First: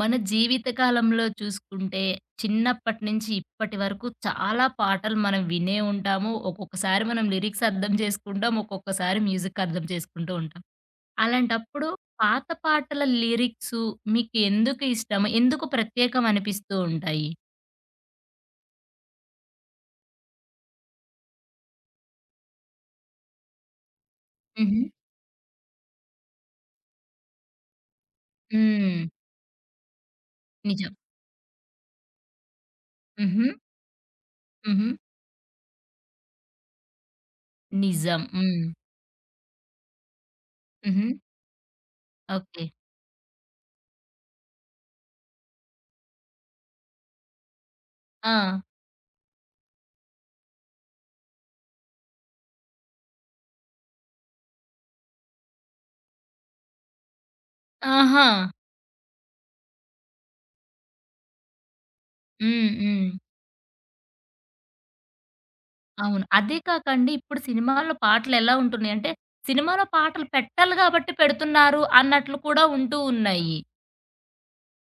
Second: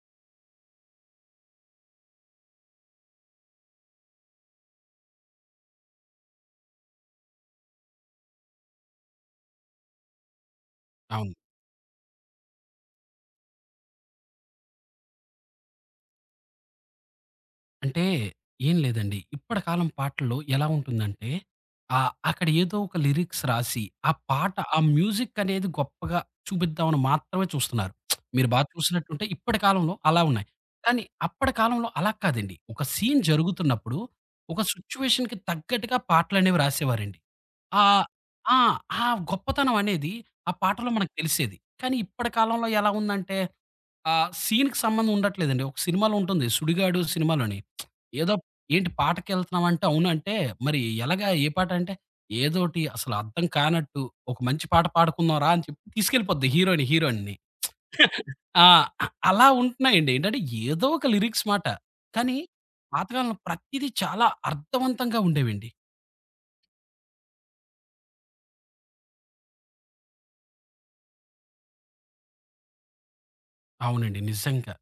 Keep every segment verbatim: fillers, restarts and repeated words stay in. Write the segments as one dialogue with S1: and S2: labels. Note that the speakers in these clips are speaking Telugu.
S1: మన జీవితకాలంలో చూసుకుంటే చిన్నప్పటి నుంచి ఇప్పటి వరకు చాలా పాటలు మనం వినే ఉంటాము. ఒక్కొక్కసారి మనం లిరిక్స్ అర్థం చేసుకుంటాం. ఒక్కొక్కసారి మ్యూజిక్ అర్థం చేసుకుంటూ ఉంటాం.
S2: అవును.
S1: అలాంటప్పుడు పాత పాటల లిరిక్సు మీకు ఎందుకు ఇష్టం? ఎందుకు ప్రత్యేకం అనిపిస్తూ ఉంటాయి?
S2: అంటే ఏం లేదండి. ఇప్పటి కాలం పాటల్లో ఎలా ఉంటుందంటే ఆహ్, అక్కడ ఏదో ఒక లిరిక్స్ రాసి, ఆ పాట ఆ
S1: హుహు.
S2: మ్యూజిక్ అనేది గొప్పగా చూపిద్దామని మాత్రమే చూస్తున్నారు. మీరు బా
S1: హ్మ్.
S2: చూసినట్టుంటే ఇప్పటి కాలంలో అలా ఉన్నాయి.
S1: నిజం.
S2: కానీ అప్పటి కాలంలో అలా కాదండి. ఒక సీన్
S1: హుహు.
S2: జరుగుతున్నప్పుడు ఒక
S1: హుహు.
S2: సిట్యుయేషన్‌కి తగ్గట్టుగా పాటలనేవి రాసేవారండి. ఆహ్,
S1: నిజం.
S2: ఆ!
S1: హ్మ్.
S2: ఆ గొప్పతనం అనేది ఆ పాటలో
S1: హుహు.
S2: మనకు తెలిసేది. కానీ ఇప్పటి
S1: ఓకే.
S2: కాలంలో ఎలా ఉందంటే ఆ సీన్‌కి సంబంధం ఉండట్లేదండి. ఒక సినిమాలో ఉంటుంది 'సుడిగాడు' సినిమాలోని.
S1: ఆ!
S2: ఏదో ఏంటి పాటకెళ్తున్నామంటే అవునంటే మరి ఎలాగా ఏ పాట అంటే ఏదోటి అసలు అర్థం కానట్టు ఒక మంచి పాట పాడుకుందాం రా! అని చెప్పి తీసుకెళ్ళిపోద్ది హీరోని, హీరోయిన్‌ని.
S1: ఆహా!
S2: ఆ! అలా ఉంటున్నాయండి. ఏంటంటే ఏదో ఒక లిరిక్స్ మాట. కానీ
S1: హ్మ్. హ్మ్.
S2: పాతకాలంలో ప్రతీదీ చాలా అర్థవంతంగా ఉండేవండి.
S1: అవును. అదే కాకండి ఇప్పుడు సినిమాల్లో పాటలెలా ఉంటున్నాయంటే, సినిమాలో పాటలు పెట్టాలి గాబట్టి పెడుతున్నారు అన్నట్లు కూడా ఉంటూ ఉన్నాయి.
S2: అవునండి, నిజంగా.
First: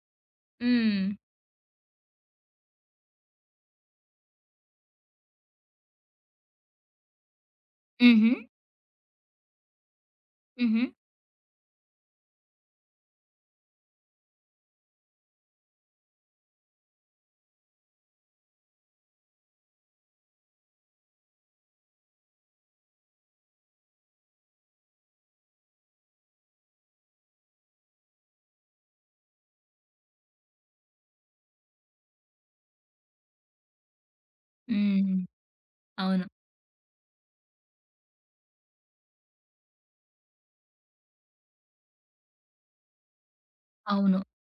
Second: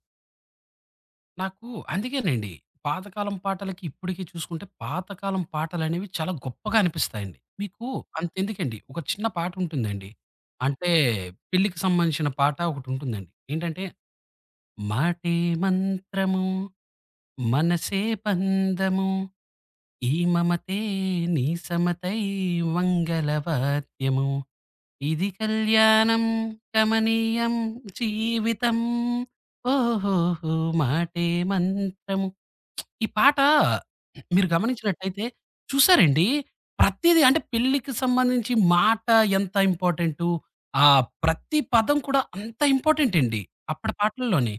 S1: హ్మ్.
S2: నాకు అందుకేనండి. పాతకాలం పాటలకి, ఇప్పటికి చూసుకుంటే పాతకాలం పాటలనేవి చాలా గొప్పగా అనిపిస్తాయండి. మీకు
S1: హుహు.
S2: అంతెందుకండి ఒక చిన్న పాటుంటుందండి.
S1: హుహు.
S2: అంటే పెళ్ళికి సంబంధించిన పాట ఒకటుంటుందండి. ఏంటంటే, మాటే మంత్రము, మనసే పందము, ఈ మమతే నీ సమతై మంగళవాద్యము. ఇది కళ్యాణం కమనీయం జీవితం ఓహోహో మాటే మంత్రము. ఈ పాట మీరు
S1: హ్మ్.
S2: గమనించినట్టయితే
S1: అవును.
S2: చూసారండి ప్రతిదీ అంటే పెళ్ళికి సంబంధించి మాట ఎంత ఇంపార్టెంటు. ఆ ప్రతి పదం కూడా అంత ఇంపార్టెంట్ అండి అప్పటి
S1: అవును.
S2: పాటల్లోని.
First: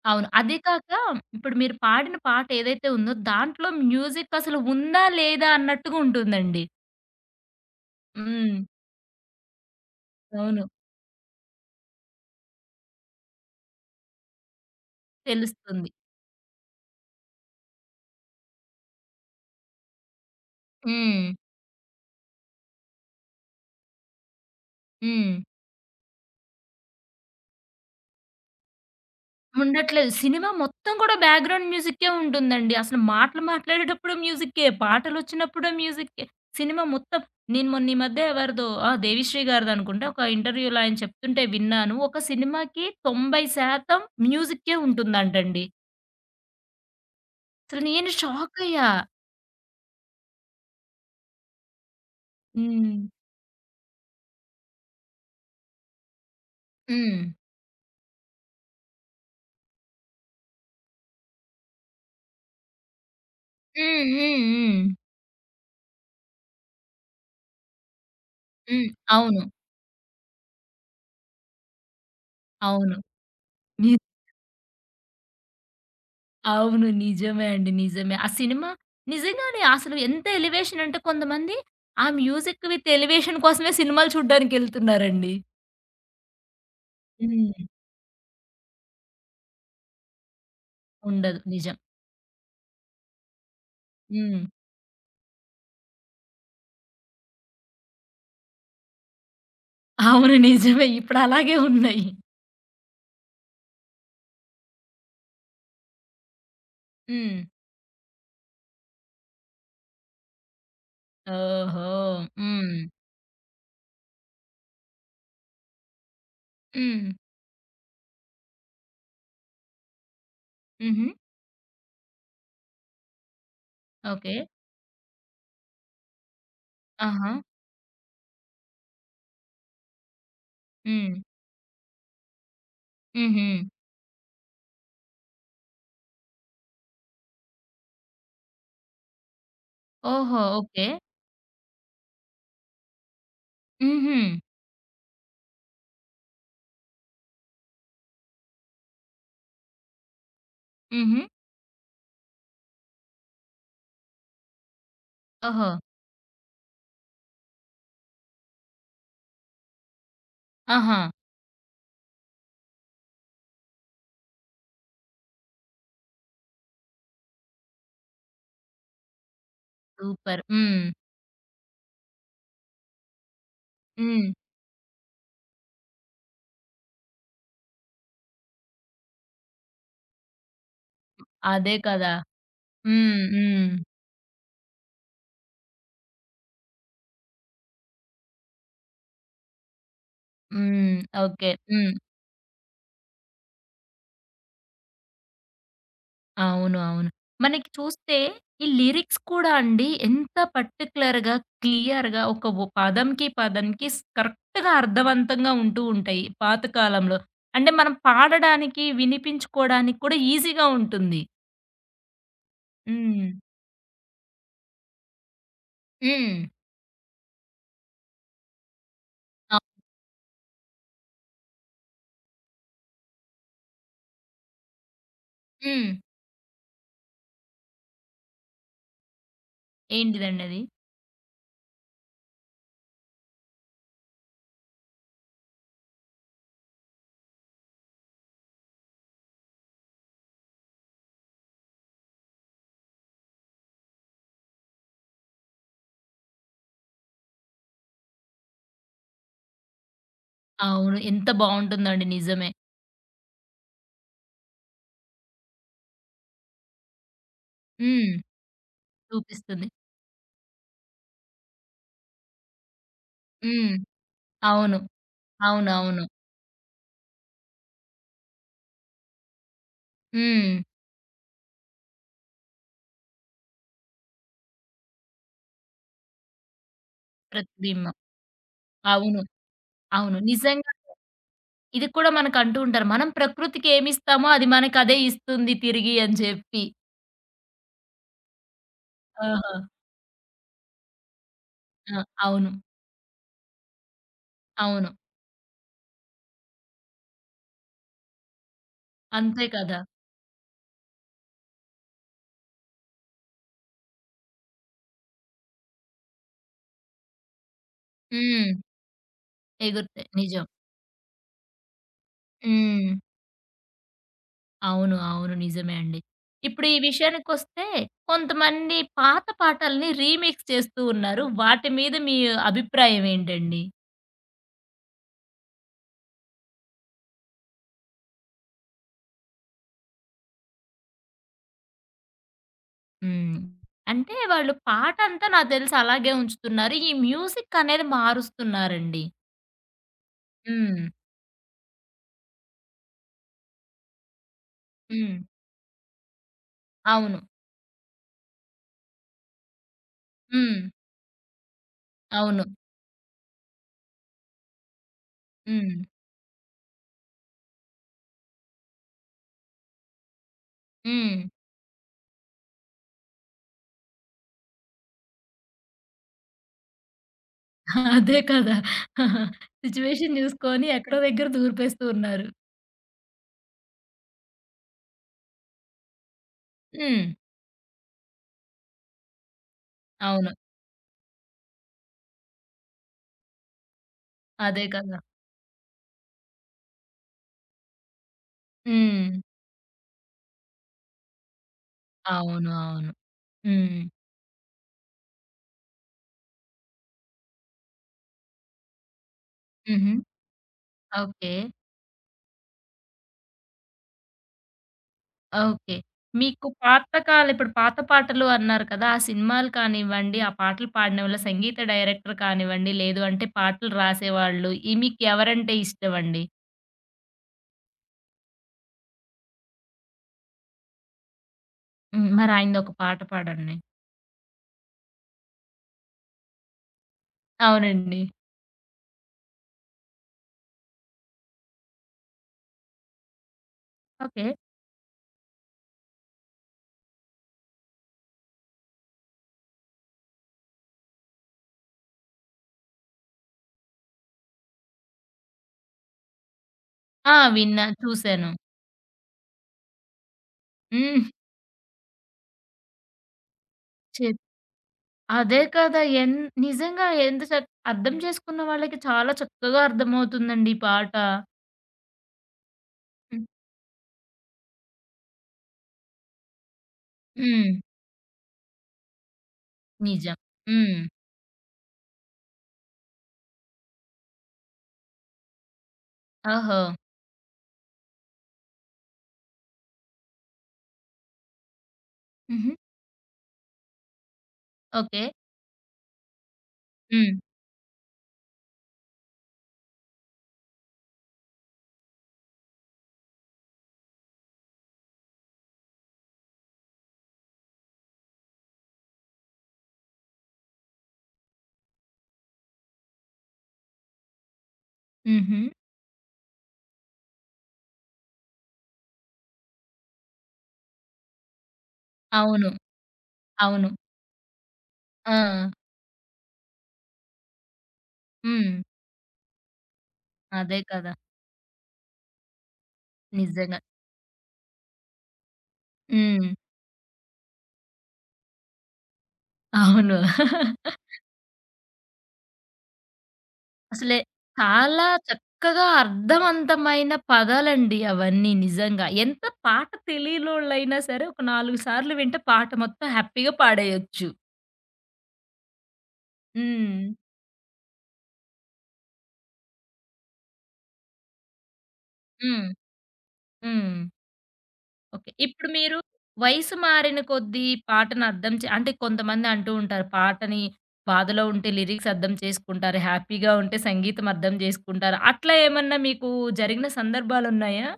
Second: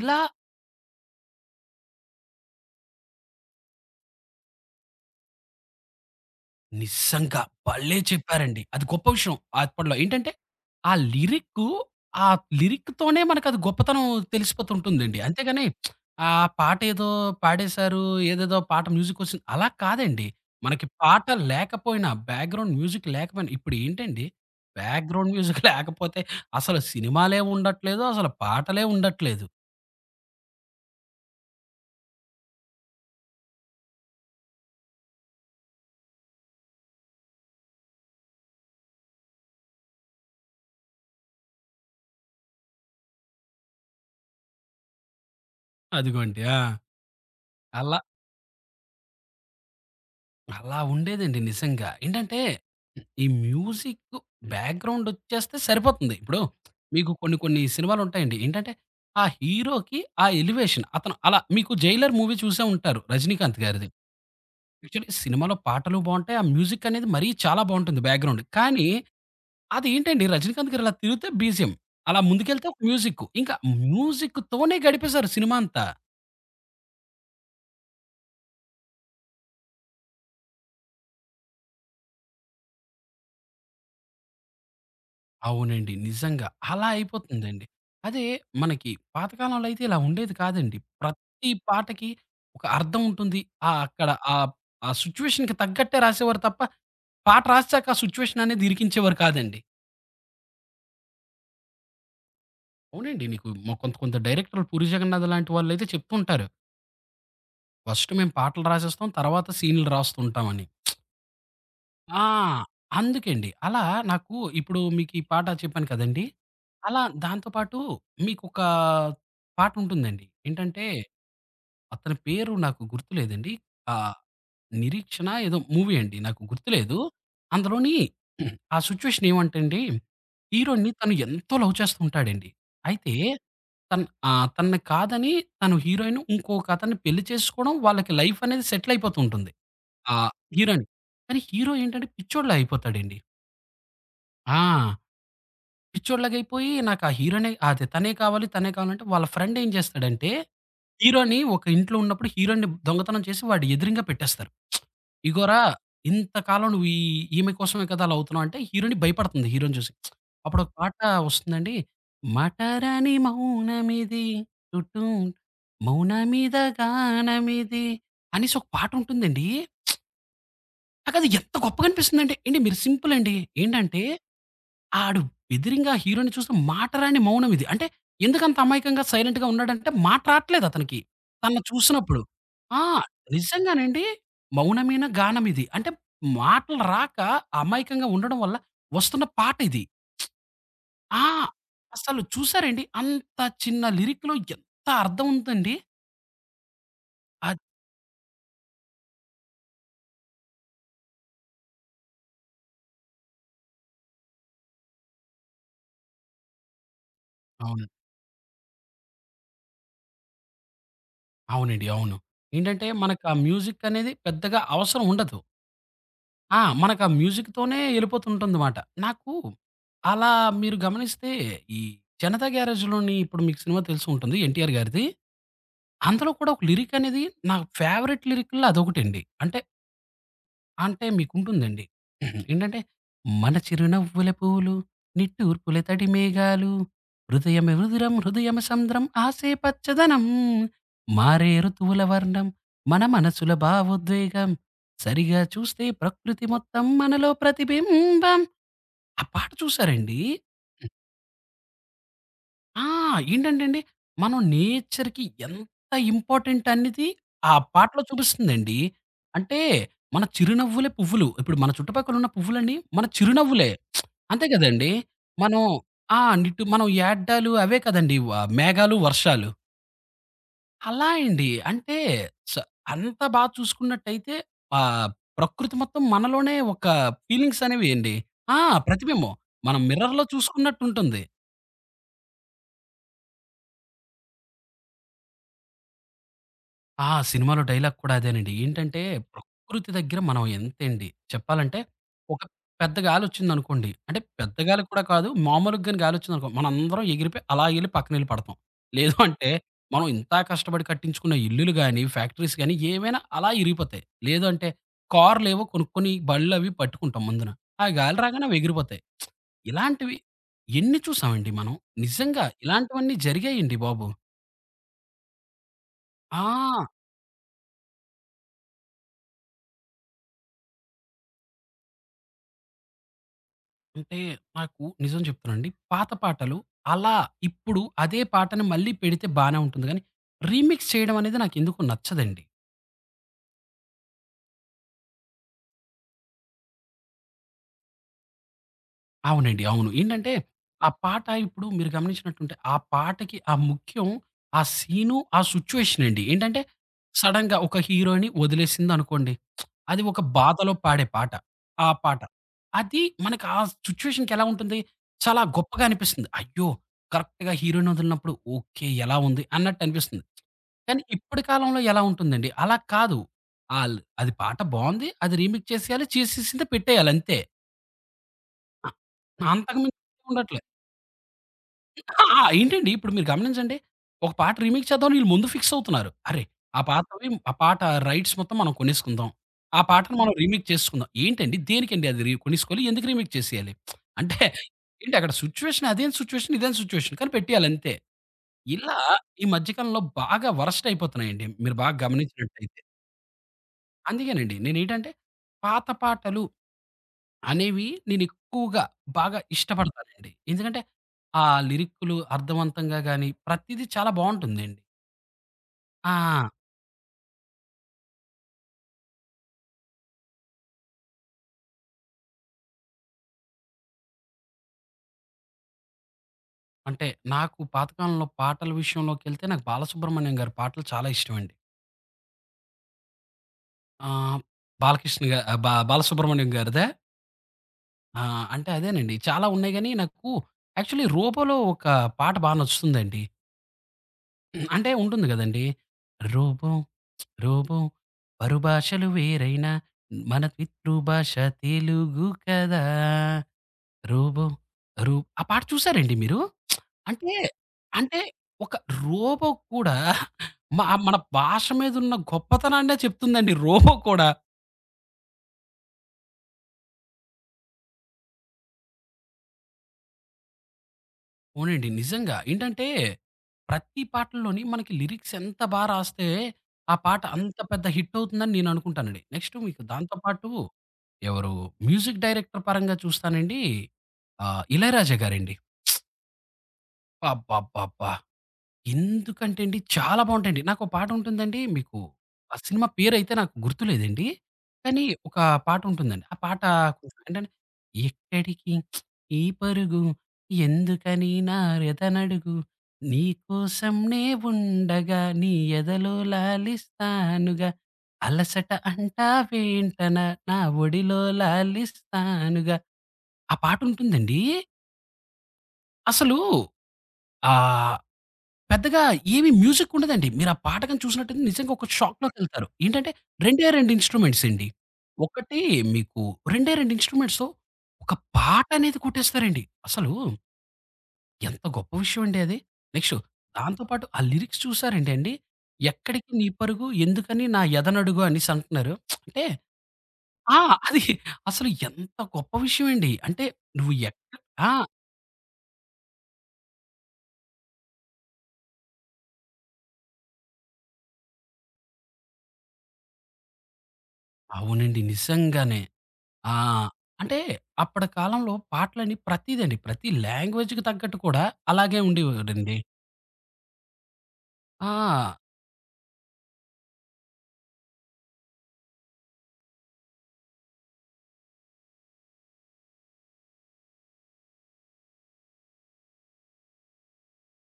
S2: ఇలా
S1: అవును. అదే కాక ఇప్పుడు మీరు పాడిన పాట ఏదైతే ఉందో దాంట్లో మ్యూజిక్ అసలు ఉందా? లేదా? అన్నట్టుగా ఉంటుందండి.
S2: నిజంగా. భలే
S1: హ్మ్.
S2: చెప్పారండి. అది గొప్ప విషయం అప్పట్లో. ఏంటంటే,
S1: అవును.
S2: ఆ లిరిక్కు, ఆ లిరిక్‌తోనే మనకది గొప్పతనం తెలిసిపోతుంటుందండి. అంతేగాని
S1: తెలుస్తుంది.
S2: ఆ పాటేదో పాడేశారు, ఏదేదో పాట మ్యూజికొచ్చింది అలా కాదండి. మనకి పాట
S1: హ్మ్.
S2: లేకపోయినా, బ్యాక్‌గ్రౌండ్ మ్యూజిక్ లేకపోయినా ఇప్పుడు ఏంటండి, బ్యాక్‌గ్రౌండ్
S1: హ్మ్.
S2: మ్యూజిక్ లేకపోతే అసలు సినిమాలే ఉండట్లేదు. అసలు పాటలే ఉండట్లేదు.
S1: ఉండట్లేదు. సినిమా మొత్తం కూడా బ్యాక్‌గ్రౌండ్ మ్యూజిక్కే ఉంటుందండి. అసలు మాటలు మాట్లాడేటప్పుడు మ్యూజిక్కే, పాటలొచ్చినప్పుడు మ్యూజిక్కే. సినిమా మొత్తం నేను మొన్న ఈ మధ్య ఎవరిదో ఆ! దేవిశ్రీ గారిదనుకుంటా. ఒక ఇంటర్వ్యూలో ఆయన చెప్తుంటే విన్నాను. ఒక సినిమాకి తొంభై శాతం మ్యూజిక్కే ఉంటుందంటండి.
S2: అదిగోండి. ఆ!
S1: అసలు
S2: అలా
S1: నేను షాకయ్యా.
S2: అలా ఉండేదండి నిజంగా. ఏంటంటే,
S1: హ్మ్.
S2: ఈ మ్యూజిక్ బ్యాక్‌గ్రౌండొచ్చేస్తే సరిపోతుంది. ఇప్పుడు మీకు
S1: హ్మ్.
S2: కొన్ని, కొన్ని సినిమాలుంటాయండి. ఏంటంటే, ఆ హీరోకి ఆ ఎలివేషన్ అతను అలా మీకు 'జైలర్' మూవీ చూసే ఉంటారు 'రజనీకాంత్' గారిది.
S1: హ్మ్. హ్మ్. హ్మ్.
S2: యాక్చువల్లీ సినిమాలో పాటలు బావుంటాయి. ఆ మ్యూజిక్ అనేది మరీ చాలా బావుంటుంది బ్యాక్‌గ్రౌండ్. కానీ
S1: హ్మ్. అవును.
S2: అదేంటండి 'రజనీకాంత్' గారు అలా తిరిగితే బీజీఎం. అలా ముందుకెళ్తే ఒక
S1: అవును.
S2: మ్యూజిక్కు. ఇంకా మ్యూజిక్‌తోనే గడిపేశారు సినిమా అంతా.
S1: అవును. నిజమే అండి. నిజమే. ఆ సినిమా నిజంగానే అసలు ఎంత ఎలివేషన్ అంటే కొంతమంది ఆ మ్యూజిక్ విత్ ఎలివేషన్ కోసమే సినిమాలు చూడ్డానికెళ్తున్నారండి.
S2: అవునండి, నిజంగా. అలా
S1: హ్మ్.
S2: అయిపోతుందండి. అదే మనకి పాతకాలంలో అయితే ఇలా ఉండేది కాదండి.
S1: ఉండదు.
S2: ప్రతి
S1: నిజం.
S2: పాటకి ఒక అర్థం ఉంటుంది. ఆ అక్కడ
S1: హ్మ్.
S2: ఆహ్, ఆ సిట్యుయేషన్‌కి తగ్గట్టే రాసేవారు తప్ప, పాట రాసాక ఆ సిట్యుయేషన్ అనేది ఇరికించేవారు కాదండి.
S1: అవును. నిజమే. ఇప్పుడు అలాగే ఉన్నాయి.
S2: అవునండి. నీకు మ కొంత కొంత డైరెక్టర్లు 'పూరి జగన్నాథ్' లాంటి వాళ్ళైతే చెప్తుంటారు.
S1: హ్మ్.
S2: ఫస్ట్ మేము పాటలు రాసేస్తాం. తర్వాత సీన్‌లు రాస్తుంటామని.
S1: ఓహో!
S2: ఆ!
S1: హ్మ్.
S2: అందుకండి. అలా నాకు ఇప్పుడు మీకీ పాట చెప్పాను కదండీ! అలా
S1: హ్మ్.
S2: దాంతో పాటు మీకొక పాటుంటుందండి. ఏంటంటే,
S1: హుహు.
S2: అతని పేరు నాకు గుర్తులేదండి. ఆహ్,
S1: ఓకే.
S2: 'నిరీక్షణ' ఏదో మూవీ అండి. నాకు గుర్తులేదు.
S1: ఆహా!
S2: అందులోని ఆ సిట్యుయేషన్ ఏమంటే అండి, హీరో‌ని
S1: హ్మ్.
S2: తను ఎంతో లవ్ చేస్తూ ఉంటాడండి. అయితే
S1: హుహు.
S2: తన్ ఆహ్, తనని కాదని తను హీరోయిన్ ఇంకొకతన్ని పెళ్లి చేసుకోవడం, వాళ్ళకి లైఫ్ అనేది సెటిల్ అయిపోతూ ఉంటుంది. ఆ!
S1: ఓహో!
S2: హీరో‌ని.
S1: ఓకే.
S2: కానీ హీరో ఏంటంటే పిచ్చోడిలా అయిపోతాడండి.
S1: హుహు.
S2: ఆ! పిచ్చోడిలాగా అయిపోయి నాకు ఆ హీరో‌నే అదే తనే కావాలి, తనే కావాలంటే వాళ్ళ ఫ్రెండ్ ఏం చేస్తాడంటే
S1: హుహు.
S2: హీరో‌ని ఒక ఇంట్లో ఉన్నప్పుడు హీరో‌ని దొంగతనం చేసి వాడి ఎదురుంగా పెట్టేస్తారు. ఇగోరా
S1: ఓహో!
S2: ఇంతకాలం నువ్వు ఈ ఈమె కోసమే కదా! అలా అవుతున్నావు అంటే హీరో‌ని భయపడుతుంది హీరో‌ని చూసి. అప్పుడు ఒక
S1: ఆహా!
S2: పాట వస్తుందండి. మటరాని మౌనమిది టుటుం మౌనమిద గానమిది అనేసి ఒక పాటుంటుందండి.
S1: సూపర్. హ్మ్.
S2: నాకది ఎంత గొప్పగా అనిపిస్తుందంటే, ఏండి మీరు సింపుల్ అండి. ఏంటంటే,
S1: హ్మ్.
S2: ఆడు ఎదిరింగా హీరోని చూస్తే మాట రాని మౌనం ఇది. అంటే ఎందుకంత అమాయకంగా సైలెంట్‌గా ఉన్నాడంటే మాట రాట్లేదు అతనికి. తనని
S1: అదే కదా!
S2: చూసినప్పుడు. ఆ!
S1: హ్మ్. హ్మ్.
S2: నిజంగానండి. మౌనమేన గానమిది. అంటే మాటలు రాక అమాయకంగా ఉండడం వల్ల వస్తున్న పాట ఇది.
S1: హ్మ్.
S2: ఆ!
S1: ఓకే. హ్మ్.
S2: అసలు చూసారండి అంత చిన్న లిరిక్‌లో ఎంత అర్థం ఉందండి.
S1: అవును. అవును.
S2: అద్
S1: మనకి చూస్తే ఈ లిరిక్స్ కూడా అండి ఎంత పర్టిక్యులర్‌గా, క్లియర్‌గా ఒక వ పదంకి, పదంకి స్ కరెక్ట్‌గా అర్థవంతంగా ఉంటూ ఉంటాయి పాత కాలంలో. అంటే
S2: అవును,
S1: మనం పాడడానికి, వినిపించుకోవడానికి కూడా ఈజీగా ఉంటుంది.
S2: అవునండి, అవును. ఏంటంటే మనకు
S1: హ్మ్.
S2: ఆ మ్యూజిక్ అనేది పెద్దగా అవసరం ఉండదు.
S1: హ్మ్.
S2: ఆ! మనకా మ్యూజిక్‌తోనే యెళ్ళిపోతుంటుందమాట. నాకు
S1: అవ్
S2: అలా మీరు గమనిస్తే, ఈ 'జనతా గ్యారేజ్‌లోని' ఇప్పుడు మీకు సినిమా తెలిసుంటుంది 'ఎన్టీఆర్' గారిది.
S1: హ్మ్.
S2: అందులో కూడా ఒక లిరికనేది నా ఫేవరెట్ లిరికుల్లో అదొకటండి. అంటే
S1: ఏంటిదండి అది?
S2: అంటే మీకుంటుందండి. ఏంటంటే, మన చిరునవ్వుల పూలు, నిట్టూర్పుల తడి మేఘాలు, హృదయమె ఉదురం హృదయమె సంద్రం ఆసే పచ్చదనం, మారే ఋతువుల వర్ణం, మన మనసుల భావోద్వేగం, సరిగా చూస్తే ప్రకృతి మొత్తం మనలో ప్రతిబింబం. ఆ పాట చూసారండి?
S1: అవును. ఎంత బావుంటుందండి నిజమే.
S2: ఆ! ఏంటంటే అండి, మనం నేచర్‌కి ఎంత ఇంపార్టెంట్ అనేది ఆ పాటలో
S1: హ్మ్.
S2: చూపిస్తుందండి. అంటే
S1: చూపిస్తుంది.
S2: మన చిరునవ్వులే పువ్వులు. ఇప్పుడు మన చుట్టుపక్కల ఉన్న పువ్వులన్నీ మన చిరునవ్వులే.
S1: హ్మ్.
S2: అంతే
S1: అవును.
S2: కదండీ! మనం
S1: అవునవును.
S2: ఆ! నిట్టు మనం యాడ్డాలు అవే కదండీ! వ మేఘాలు, వర్షాలు.
S1: హ్మ్.
S2: అలా అండి. అంటే స అంత బా చూసుకున్నట్టయితే ఆహ్, ప్రకృతి మొత్తం మనలోనే ఒక ఫీలింగ్స్ అనేవి
S1: ప్రతిబింబం.
S2: అండి. ఆ!
S1: అవును.
S2: ప్రతిబింబం. మనం
S1: అవును.
S2: మిర్రర్‌లో
S1: నిజంగా
S2: చూసుకున్నట్టుంటుంది.
S1: ఇది కూడా మనకంటూ ఉంటారు. మనం ప్రకృతికి ఏమిస్తామో అది మనకదే ఇస్తుంది తిరిగి అని చెప్పి.
S2: ఆ! సినిమాలో డైలాగ్ కూడా అదేనండి. ఏంటంటే,
S1: ఆహా!
S2: ప్రకృతి దగ్గర మనం ఎంతండి చెప్పాలంటే,
S1: ఆ!
S2: ఒక
S1: అవును.
S2: పెద్ద గాలొచ్చిందనుకోండి, అంటే పెద్ద గాలి
S1: అవును.
S2: కూడా కాదు, మామూలుగాని గాలొచ్చిందనుకో, మనందరం ఎగిరిపోయి అలా ఎళ్లి పక్కనెళ్లి పడతాం. లేదు
S1: అంతే
S2: అంటే,
S1: కదా!
S2: మనం ఇంత కష్టపడి కట్టించుకున్న ఇల్లులు గాని, ఫ్యాక్టరీస్ గాని ఏవైనా అలా ఇరిగిపోతాయి. లేదు అంటే, కార్‌లేవో కొనుక్కొని బళ్ళవి పట్టుకుంటాం ముందున. ఆ గాలి రాగానే
S1: హ్మ్.
S2: అవి ఎగిరిపోతాయి.
S1: ఎగురుతాయి.
S2: ఇలాంటివి
S1: నిజం.
S2: ఎన్ని చూసామండి మనం. నిజంగా
S1: హ్మ్.
S2: ఇలాంటివన్నీ జరిగాయండి బాబు.
S1: అవును. అవును. నిజమే అండి. ఇప్పుడు ఈ
S2: ఆ!
S1: విషయానికొస్తే కొంతమంది పాత పాటల్ని రీమిక్స్ చేస్తూ ఉన్నారు. వాటి మీద మీ అభిప్రాయం ఏంటండి?
S2: అంటే నాకు నిజం చెప్తానండి. పాత పాటలు అలా ఇప్పుడు అదే పాటని మళ్ళీ పెడితే బానే ఉంటుంది గానీ, రీమిక్స్ చేయడం అనేది నాకెందుకో నచ్చదండి.
S1: హ్మ్. అంటే వాళ్ళు పాటంతా నాకు తెలిసి అలాగే ఉంచుతున్నారు. ఈ మ్యూజిక్ అనేది మారుస్తున్నారండి.
S2: అవునండి, అవును. ఏంటంటే,
S1: హ్మ్.
S2: ఆ పాట ఇప్పుడు మీరు గమనించినట్టుంటే, ఆ పాటకి ఆ ముఖ్యం ఆ సీను,
S1: హ్మ్.
S2: ఆ సిట్యుయేషనండి. ఏంటంటే,
S1: అవును.
S2: సడెన్‌గా ఒక హీరో‌ని వదిలేసిందనుకోండి. అది ఒక
S1: హ్మ్.
S2: బాధలో పాడే పాట. ఆ పాట.
S1: అవును.
S2: అది మనకు ఆ సిట్యుయేషన్‌కెలా ఉంటుంది? చాలా
S1: హ్మ్.
S2: గొప్పగా అనిపిస్తుంది. అయ్యో! కరెక్ట్‌గా హీరో‌ని వదిలినప్పుడు ఓకే. ఎలా ఉంది? అన్నట్టనిపిస్తుంది. కానీ
S1: హ్మ్.
S2: ఇప్పటి కాలంలో ఎలా ఉంటుందండి? అలా కాదు. ఆళ్ళు అది పాట బావుంది. అది రీమిక్స్ చేసేయాలి. చేసేసింది పెట్టేయాలంతే.
S1: అదే కదా!
S2: అ! అంతకు మించి
S1: సిట్యుయేషన్
S2: ఉండట్లే.
S1: చూసుకొని ఎక్కడో దగ్గర దూర్పేస్తూ
S2: ఆ!
S1: ఉన్నారు.
S2: ఏంటండి ఇప్పుడు మీరు గమనించండి. ఒక పాట రీమేక్ చేద్దామని ఈళ్ళు ముందు ఫిక్స్ అవుతున్నారు. అరె! ఆ
S1: హ్మ్.
S2: పాతవి ఆ పాట రైట్స్ మొత్తం మనం కొనేసుకుందాం. ఆ పాటను
S1: అవును.
S2: మనం రీమేక్ చేసుకుందాం. ఏంటండి దేనికండి అది రీ కొనేసుకోవాలి? ఎందుకు రీమేక్ చేసేయాలి? అంటే
S1: అదే కదా!
S2: ఏంటి అక్కడ సిట్యుయేషన్ అదేం సిట్యుయేషన్, ఇదేం సిట్యుయేషన్ కానీ పెట్టేయాలి అంతే. ఇలా
S1: హ్మ్.
S2: ఈ మధ్య కాలంలో బాగా వరస్ట్ అయిపోతున్నాయండి. మీరు బాగా
S1: అవును.
S2: గమనించినట్టయితే.
S1: అవును. హ్మ్.
S2: అందుకేనండి నేనేంటంటే పాత పాటలు అనేవి నేనెక్కువగా బాగా
S1: హుహు.
S2: ఇష్టపడతానండి. ఎందుకంటే,
S1: ఓకే.
S2: ఆ లిరిక్కులు అర్థవంతంగా గాని, ప్రతీదీ చాలా బావుంటుందండి.
S1: ఓకే. మీకు
S2: ఆ!
S1: పాతకాల ఇప్పుడు పాత పాటలు అన్నారు కదా! ఆ సినిమాలు కానివ్వండి, ఆ పాటలు పాడినోళ్ళ సంగీత డైరెక్టర్ కానివ్వండి, లేదు అంటే పాటలు రాసేవాళ్ళు, ఈ మీకు ఎవరంటే ఇష్టమండి?
S2: అంటే నాకు పాతకాలంలో పాటల విషయంలోకెళ్తే నాకు 'బాలసుబ్రహ్మణ్యం' గారి పాటలు చాలా ఇష్టమండి.
S1: హ్మ్. మరి ఆయనదొక పాట పాడండి.
S2: ఆహ్, బాలకృష్ణ గా బా 'బాలసుబ్రహ్మణ్యం' గారిదా?
S1: అవునండి.
S2: ఆ! అంటే అదేనండి. చాలా ఉన్నాయి గానీ, నాకు యాక్చువల్లీ 'రూపలో' ఒక పాట బా నచ్చుతుందండి.
S1: ఓకే.
S2: అంటే ఉంటుంది గదండీ! రూపం, రూపం పరుభాషలు వేరైనా మన పితృభాష తెలుగు కదా! రూపం రూ ఆ పాట చూసారండి మీరు?
S1: ఆ!
S2: అంటే,
S1: విన్నా.
S2: అంటే
S1: చూసాను.
S2: ఒక రోబో కూడా మ
S1: హ్మ్.
S2: మన భాష మీదున్న గొప్పతనాన్నే చెప్తుందండి రోబో
S1: చే
S2: కూడా.
S1: అదే కదా! ఎన్ నిజంగా ఎంత చక్ అర్థం చేసుకున్న వాళ్ళకి చాలా చక్కగా అర్థమవుతుందండి ఈ పాట.
S2: అవునండి, నిజంగా. ఏంటంటే,
S1: హ్మ్.
S2: ప్రతి పాటల్లోని మనకి లిరిక్స్ ఎంత బా రాస్తే, ఆ పాట
S1: హ్మ్.
S2: అంత పెద్ద హిట్ అవుతుందని నేననుకుంటానండి. నెక్స్ట్ మీకు
S1: నిజం.
S2: దాంతో పాటు
S1: హ్మ్.
S2: ఎవరు? మ్యూజిక్ డైరెక్టర్ పరంగా చూస్తానండి ఆహ్, 'ఇళయరాజా' గారండి.
S1: ఓహో!
S2: అబ్బబ్బబ్బా! ఎందుకంటే అండి చాలా బావుంటాయండి. నాకో పాటుంటుందండి మీకు
S1: హుహు.
S2: ఆ సినిమా పేరైతే నాకు గుర్తులేదండి. కానీ
S1: ఓకే.
S2: ఒక పాటుంటుందండి. ఆ పాట
S1: హ్మ్.
S2: కొంచెం ఏంటంటే ఎక్కడికి ఈ పరుగు ఎందుకని నా రెదనడుగు నీ కోసం నే ఉండగా నీ ఎదలో లాలిస్తానుగా అలసట అంటావేంటన నా ఒడిలో లాలిస్తానుగా ఆ పాటుంటుందండి.
S1: హుహు.
S2: అసలు ఆహ్, పెద్దగా ఏమి మ్యూజిక్ ఉండదండి. మీరు ఆ పాట గాని చూసినట్టయితే నిజంగా ఒక
S1: అవును.
S2: షాక్‌లోకెళ్తారు. ఏంటంటే,
S1: అవును.
S2: రెండే రెండు ఇన్‌స్ట్రుమెంట్స్ అండి.
S1: ఆ!
S2: ఒకటి మీకు రెండే రెండు ఇన్‌స్ట్రుమెంట్స్‌తో ఒక
S1: హ్మ్.
S2: పాట అనేది కొట్టేస్తారండి. అసలు
S1: అదే కదా!
S2: ఎంత గొప్ప విషయం అండి అది. నెక్స్ట్
S1: నిజంగా.
S2: దాంతో పాటు ఆ లిరిక్స్ చూసారంటే అండి,
S1: హ్మ్.
S2: ఎక్కడికి నీ పరుగు ఎందుకని నా ఎదనడుగు అనేసి అంటున్నారు. అంటే
S1: అవును.
S2: ఆ! అది అసలు ఎంత గొప్ప విషయం అండి. అంటే నువ్వు
S1: అసలే
S2: ఎక్క ఆ!
S1: చాలా చక్కగా అర్థవంతమైన పదాలండి అవన్నీ నిజంగా. ఎంత పాట తెలియనోళ్ళైనా సరే ఒక నాలుగు సార్లు వింటే పాట మొత్తం హ్యాపీగా పాడేయొచ్చు.
S2: అవునండి, నిజంగానే. ఆ!
S1: హ్మ్.
S2: అంటే అప్పటి కాలంలో పాటలని ప్రతీదండి. ప్రతి లాంగ్వేజ్‌కి తగ్గట్టు కూడా అలాగే
S1: హ్మ్.
S2: ఉండేవాడండి.
S1: హ్మ్. ఓకే.
S2: ఆ!
S1: ఇప్పుడు మీరు వయసు మారిన కొద్దీ పాటను అర్థం చే అంటే కొంతమంది అంటూ ఉంటారు. పాటని బాధలో ఉంటే లిరిక్స్ అర్థం చేసుకుంటారు. హ్యాపీగా ఉంటే సంగీతం అర్థం చేసుకుంటారు. అట్లా ఏమన్నా మీకు జరిగిన సందర్భాలున్నాయా?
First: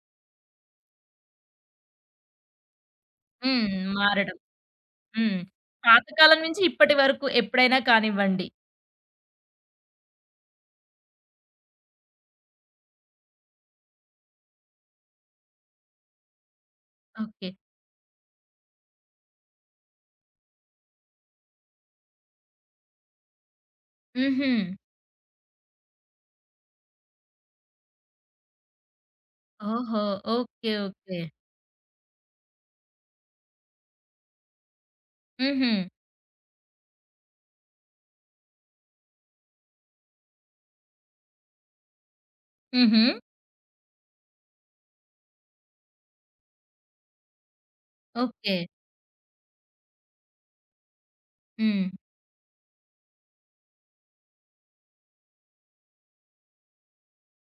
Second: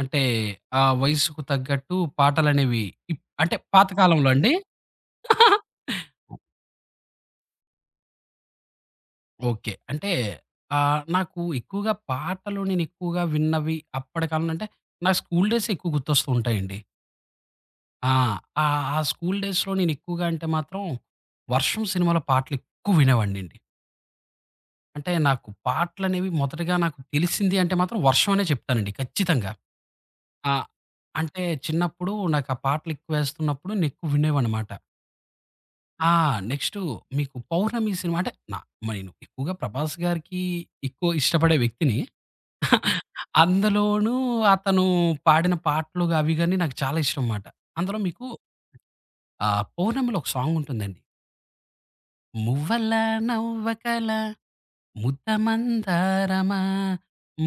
S2: అంటే ఆ వయసుకు తగ్గట్టు పాటలనేవి ఇప్ అంటే
S1: హ్మ్.
S2: పాత కాలంలో
S1: మారడం.
S2: అండి?
S1: హ్మ్. పాతకాలం నుంచి ఇప్పటి వరకు ఎప్పుడైనా కానివ్వండి.
S2: ఓకే. అంటే ఆహ్, నాకు ఎక్కువగా పాటలు నేను ఎక్కువగా విన్నవి అప్పటి కాలంలో అంటే నా స్కూల్ డేసే ఎక్కువ గుర్తొస్తూ ఉంటాయండి.
S1: ఓకే.
S2: ఆ! ఆ! ఆ స్కూల్ డేస్‌లో నేను ఎక్కువగా అంటే మాత్రం 'వర్షం' సినిమాలో పాటలు ఎక్కువ వినేవాడినండి.
S1: హుహు.
S2: అంటే నాకు పాటలనేవి మొదటగా నాకు తెలిసింది అంటే మాత్రం 'వర్షం' అనే చెప్తానండి ఖచ్చితంగా.
S1: ఓహో!
S2: ఆ!
S1: ఓకే. ఓకే.
S2: అంటే చిన్నప్పుడు నాకు ఆ పాటలు ఎక్కువేస్తున్నప్పుడు నేను ఎక్కువ వినేవాడినమాట.
S1: హుహు.
S2: ఆ! నెక్స్టు మీకు 'పౌర్ణమి' సినిమా అంటే నా నేను ఎక్కువగా 'ప్రభాస్' గారికి ఎక్కువ ఇష్టపడే వ్యక్తిని.
S1: హుహు.
S2: అందులోనూ అతను పాడిన పాటలు అవి గాని నాకు చాలా ఇష్టం మాట. అందులో మీకు
S1: ఓకే.
S2: ఆహ్, 'పౌర్ణమిలో' ఒక సాంగ్ ఉంటుందండి.
S1: హ్మ్.
S2: 'మువ్వల నవ్వకల' ముద్ద మందారమా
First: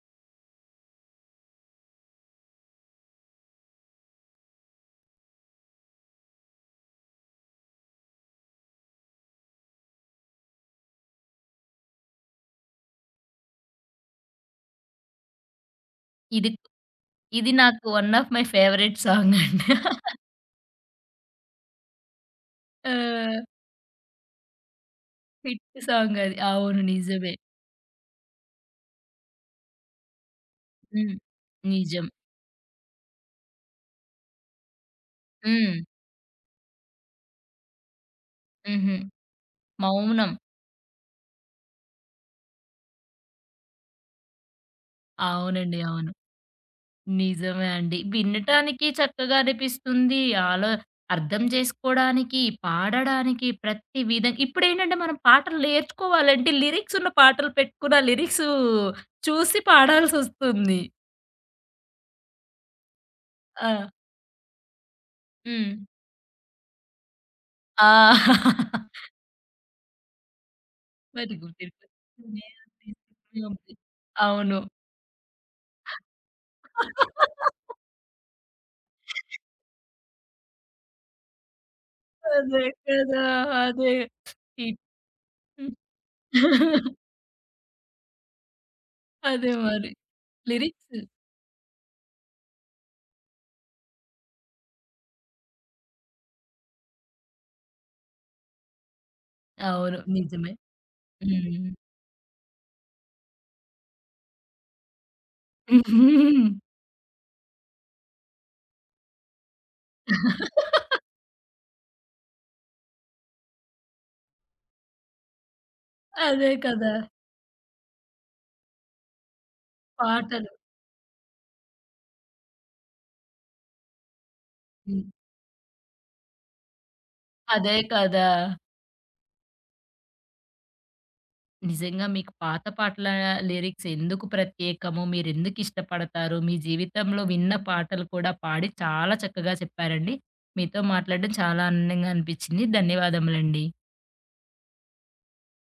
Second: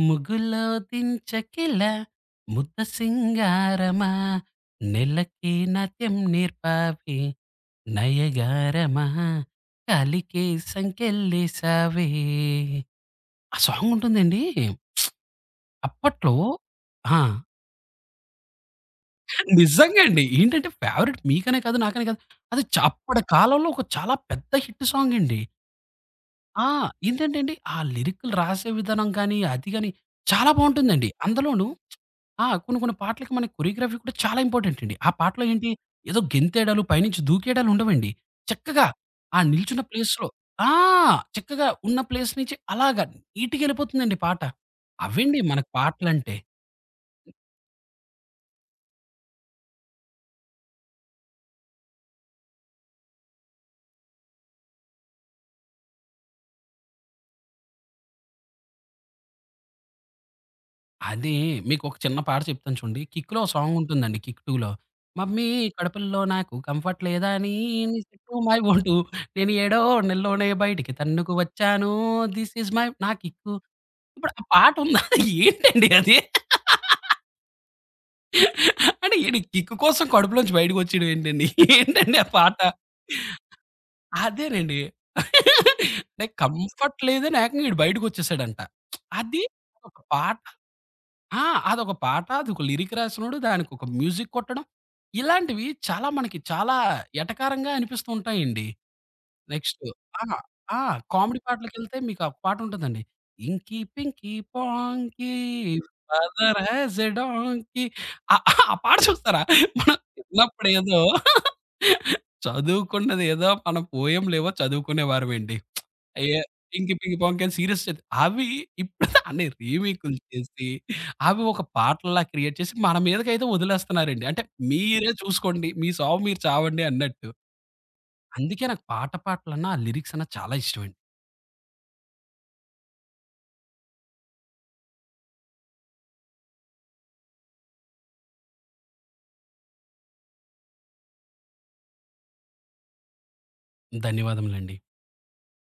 S2: ముగ్గులో దించకిల ముద్ద సింగారమా నెలకి నాట్యం నేర్పావి నయగారమా కలికే సంకెళ్ళేసావే ఆ సాంగ్ ఉంటుందండి. అప్పట్లో
S1: ఇది
S2: ఆ!
S1: ఇది నాకు one of my favourite song అండి.
S2: నిజంగా అండి. ఏంటంటే ఫేవరెట్ మీకనే కాదు, నాకనే కాదు. అది చ
S1: ఆ!
S2: అప్పటి కాలంలో ఒక చాలా పెద్ద హిట్ సాంగ్ అండి.
S1: హిట్ సాంగ్ అది.
S2: ఆ!
S1: అవును. నిజమే.
S2: ఏంటంటే అండి, ఆ లిరిక్‌లు రాసే విధానం గాని, అది గాని చాలా బావుంటుందండి.
S1: హ్మ్.
S2: అందులోనూ
S1: నిజం.
S2: ఆ! కొన్ని కొన్ని పాటలకి మన కొరియోగ్రఫీ కూడా చాలా ఇంపార్టెంట్ అండి. ఆ పాటలో ఏంటి,
S1: హ్మ్.
S2: ఏదో గెంతేయడాలు, పైనుంచి దూకేయడాలు ఉండవండి. చక్కగా
S1: హుహు.
S2: ఆ నిల్చున్న ప్లేస్‌లో
S1: మౌనం.
S2: ఆ! చక్కగా ఉన్న ప్లేస్ నుంచి అలాగా నీట్‌గా ఎళ్ళిపోతుందండి పాట. అవండి మనకు
S1: అవునండి. అవును.
S2: పాటలంటే.
S1: నిజమే అండి. వినటానికి చక్కగా అనిపిస్తుంది. ఆలో అర్థం చేసుకోడానికి, పాడడానికి ప్రతి విధం ఇప్పుడేంటంటే మనం పాటలు నేర్చుకోవాలంటే లిరిక్స్ ఉన్న పాటలు పెట్టుకుని ఆ లిరిక్స్ చూసి పాడాల్సొస్తుంది.
S2: అదే. మీకొక చిన్న పాట చెప్తాను చూడండి. 'కిక్‌లో' ఓ సాంగ్
S1: ఆ!
S2: ఉంటుందండి 'కిక్ 2లో' మమ్మీ
S1: హ్మ్.
S2: కడుపులో నాకు కంఫర్ట్ లేదా అని
S1: ఆ!
S2: టు మై ఓటు నేను ఏడో నెలలోనే బయటికి
S1: మరి
S2: తన్నుకు
S1: గుర్తింపు.
S2: వచ్చాను దిస్ ఈజ్ మై నా కిక్కు. ఇప్పుడు ఆ
S1: అవును.
S2: పాట ఉందా? ఏంటండి అది? అంటే ఈడు కిక్కు కోసం కడుపులోంచి బయటకి వచ్చేయడం ఏంటండి? ఏంటండి ఆ పాట?
S1: అదే కదా! అదే.
S2: అదేనండి.
S1: ఇప్
S2: అంటే కంఫర్ట్ లేదని ఏకంగా ఈడు బయటకొచ్చేసాడంట. అది
S1: అదే మరి.
S2: ఒక పాట
S1: లిరిక్స్
S2: ఆ! అదొక పాట, అదొక లిరిక్ రాసినోడు, దానికొక మ్యూజిక్ కొట్టడం. ఇలాంటివి చాలా మనకి చాలా ఎటకారంగా అనిపిస్తూ ఉంటాయండి. నెక్స్టు
S1: అవును.
S2: ఆ!
S1: నిజమే.
S2: ఆ! కామెడీ
S1: హ్మ్.
S2: పాటలకెళ్తే మీకు ఒక పాటుంటదండి. 'Inky pinky ponky father has a donkey' ఆ ఆ పాట చూస్తారా? మనం చిన్నప్పుడేదో చదువుకున్నదేదో మనం పోయెమ్‌లేవో చదువుకునేవారమండి. అయ్యే
S1: అదే కదా!
S2: 'పింకీ పింకీ పాంకీ' అని సీరియస్ చది అవి ఇప్పుడు దాన్ని రీమేకులు
S1: పాటలు.
S2: చేసి, అవి ఒక పాటల్లా క్రియేట్ చేసి మన మీదకైతే వదిలేస్తున్నారండి. అంటే
S1: హ్మ్.
S2: మీరే చూసుకోండి. మీ సావు మీరు చావండి అన్నట్టు.
S1: అదే కదా!
S2: అందుకే నాకు పాట పాటలన్నా, ఆ లిరిక్స్ అన్నా చాలా ఇష్టమండి.
S1: నిజంగా మీకు పాత పాటల లిరిక్స్ ఎందుకు ప్రత్యేకము? మీరెందుకు ఇష్టపడతారు? మీ జీవితంలో విన్న పాటలు కూడా పాడి చాలా చక్కగా చెప్పారండి. మీతో మాట్లాడడం చాలా ఆనందంగా అనిపించింది. ధన్యవాదములండి.
S2: ధన్యవాదములండి.